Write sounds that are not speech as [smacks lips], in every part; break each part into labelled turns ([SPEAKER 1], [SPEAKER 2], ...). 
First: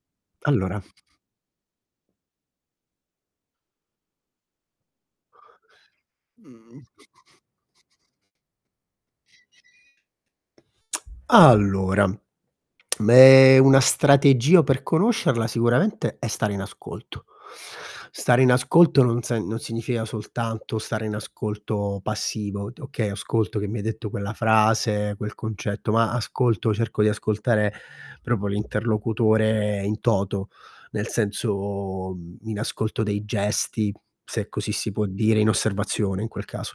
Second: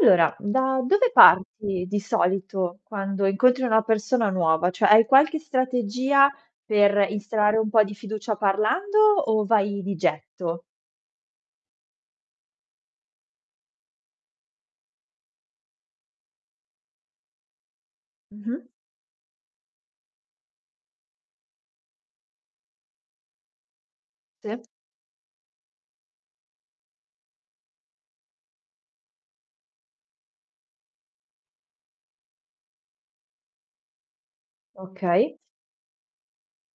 [SPEAKER 1] Allora, da
[SPEAKER 2] Allora
[SPEAKER 1] dove parti di solito quando incontri una persona nuova? Cioè hai qualche strategia
[SPEAKER 2] Mhmm.
[SPEAKER 1] per instaurare un po' di fiducia parlando, o vai di
[SPEAKER 2] [smacks lips]
[SPEAKER 1] getto?
[SPEAKER 2] Allora, meh, una strategia per conoscerla, sicuramente, è stare in ascolto. Stare in
[SPEAKER 1] Mh-mh.
[SPEAKER 2] ascolto non sen non significa soltanto stare in ascolto passivo, do okay, ascolto che mi hai detto quella
[SPEAKER 1] Sì.
[SPEAKER 2] frase, quel concetto, ma ascolto cerco di ascoltare proprio l'interlocutore in toto, nel senso, mhmm, in ascolto dei gesti, se così si può
[SPEAKER 1] Okay.
[SPEAKER 2] dire, in osservazione in quel caso,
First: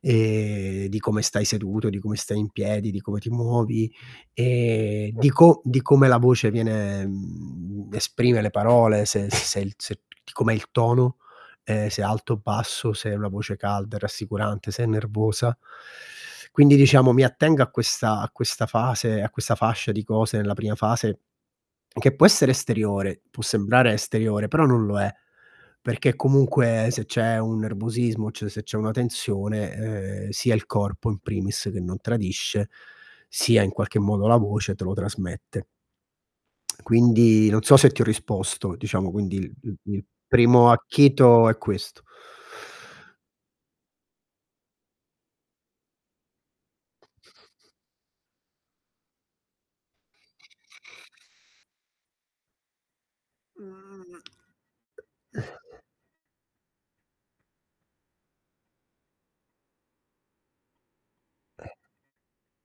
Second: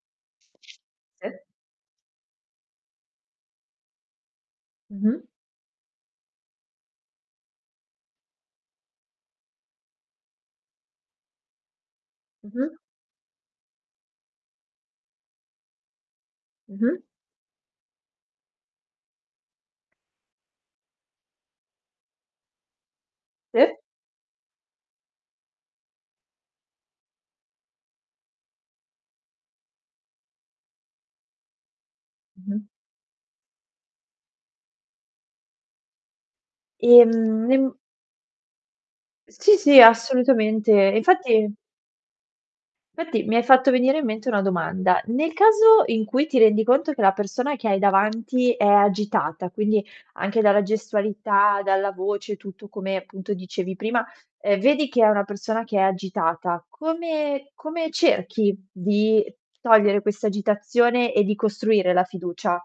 [SPEAKER 2] ehm, di come
[SPEAKER 1] Sì.
[SPEAKER 2] stai seduto, di come stai in piedi, di come ti muovi, e
[SPEAKER 1] Mh-mh.
[SPEAKER 2] di co di come la voce viene mhmm, esprime le parole, se s se se di com'è il tono, ehm, se è alto o
[SPEAKER 1] Mh-mh.
[SPEAKER 2] basso, se è una voce calda e rassicurante, se è nervosa. Quindi
[SPEAKER 1] Mh-mh.
[SPEAKER 2] diciamo mi attengo a questa a questa fase, a questa fascia di cose nella prima fase, che può essere esteriore, può
[SPEAKER 1] Sì.
[SPEAKER 2] sembrare esteriore, però non lo è, perché comunque se c'è un nervosismo, c se c'è una tensione, ehm, sia il corpo, in primis, che non
[SPEAKER 1] Mh-mh.
[SPEAKER 2] tradisce, sia in qualche modo la voce te lo trasmette. [smacks lips]
[SPEAKER 1] Ehm,
[SPEAKER 2] Quindi non
[SPEAKER 1] n
[SPEAKER 2] so se ti ho risposto, diciamo quindi il
[SPEAKER 1] Sì,
[SPEAKER 2] il
[SPEAKER 1] sì,
[SPEAKER 2] il primo
[SPEAKER 1] assolutamente, e
[SPEAKER 2] acchito
[SPEAKER 1] infatti
[SPEAKER 2] è questo.
[SPEAKER 1] fatti mi hai fatto venire in mente una domanda. Nel caso in cui ti rendi conto che la persona che hai davanti è agitata, quindi anche dalla gestualità, dalla voce, tutto come appunto dicevi prima, uhm, vedi che è una persona che è agitata. Come come cerchi di togliere questa agitazione e di costruire la fiducia?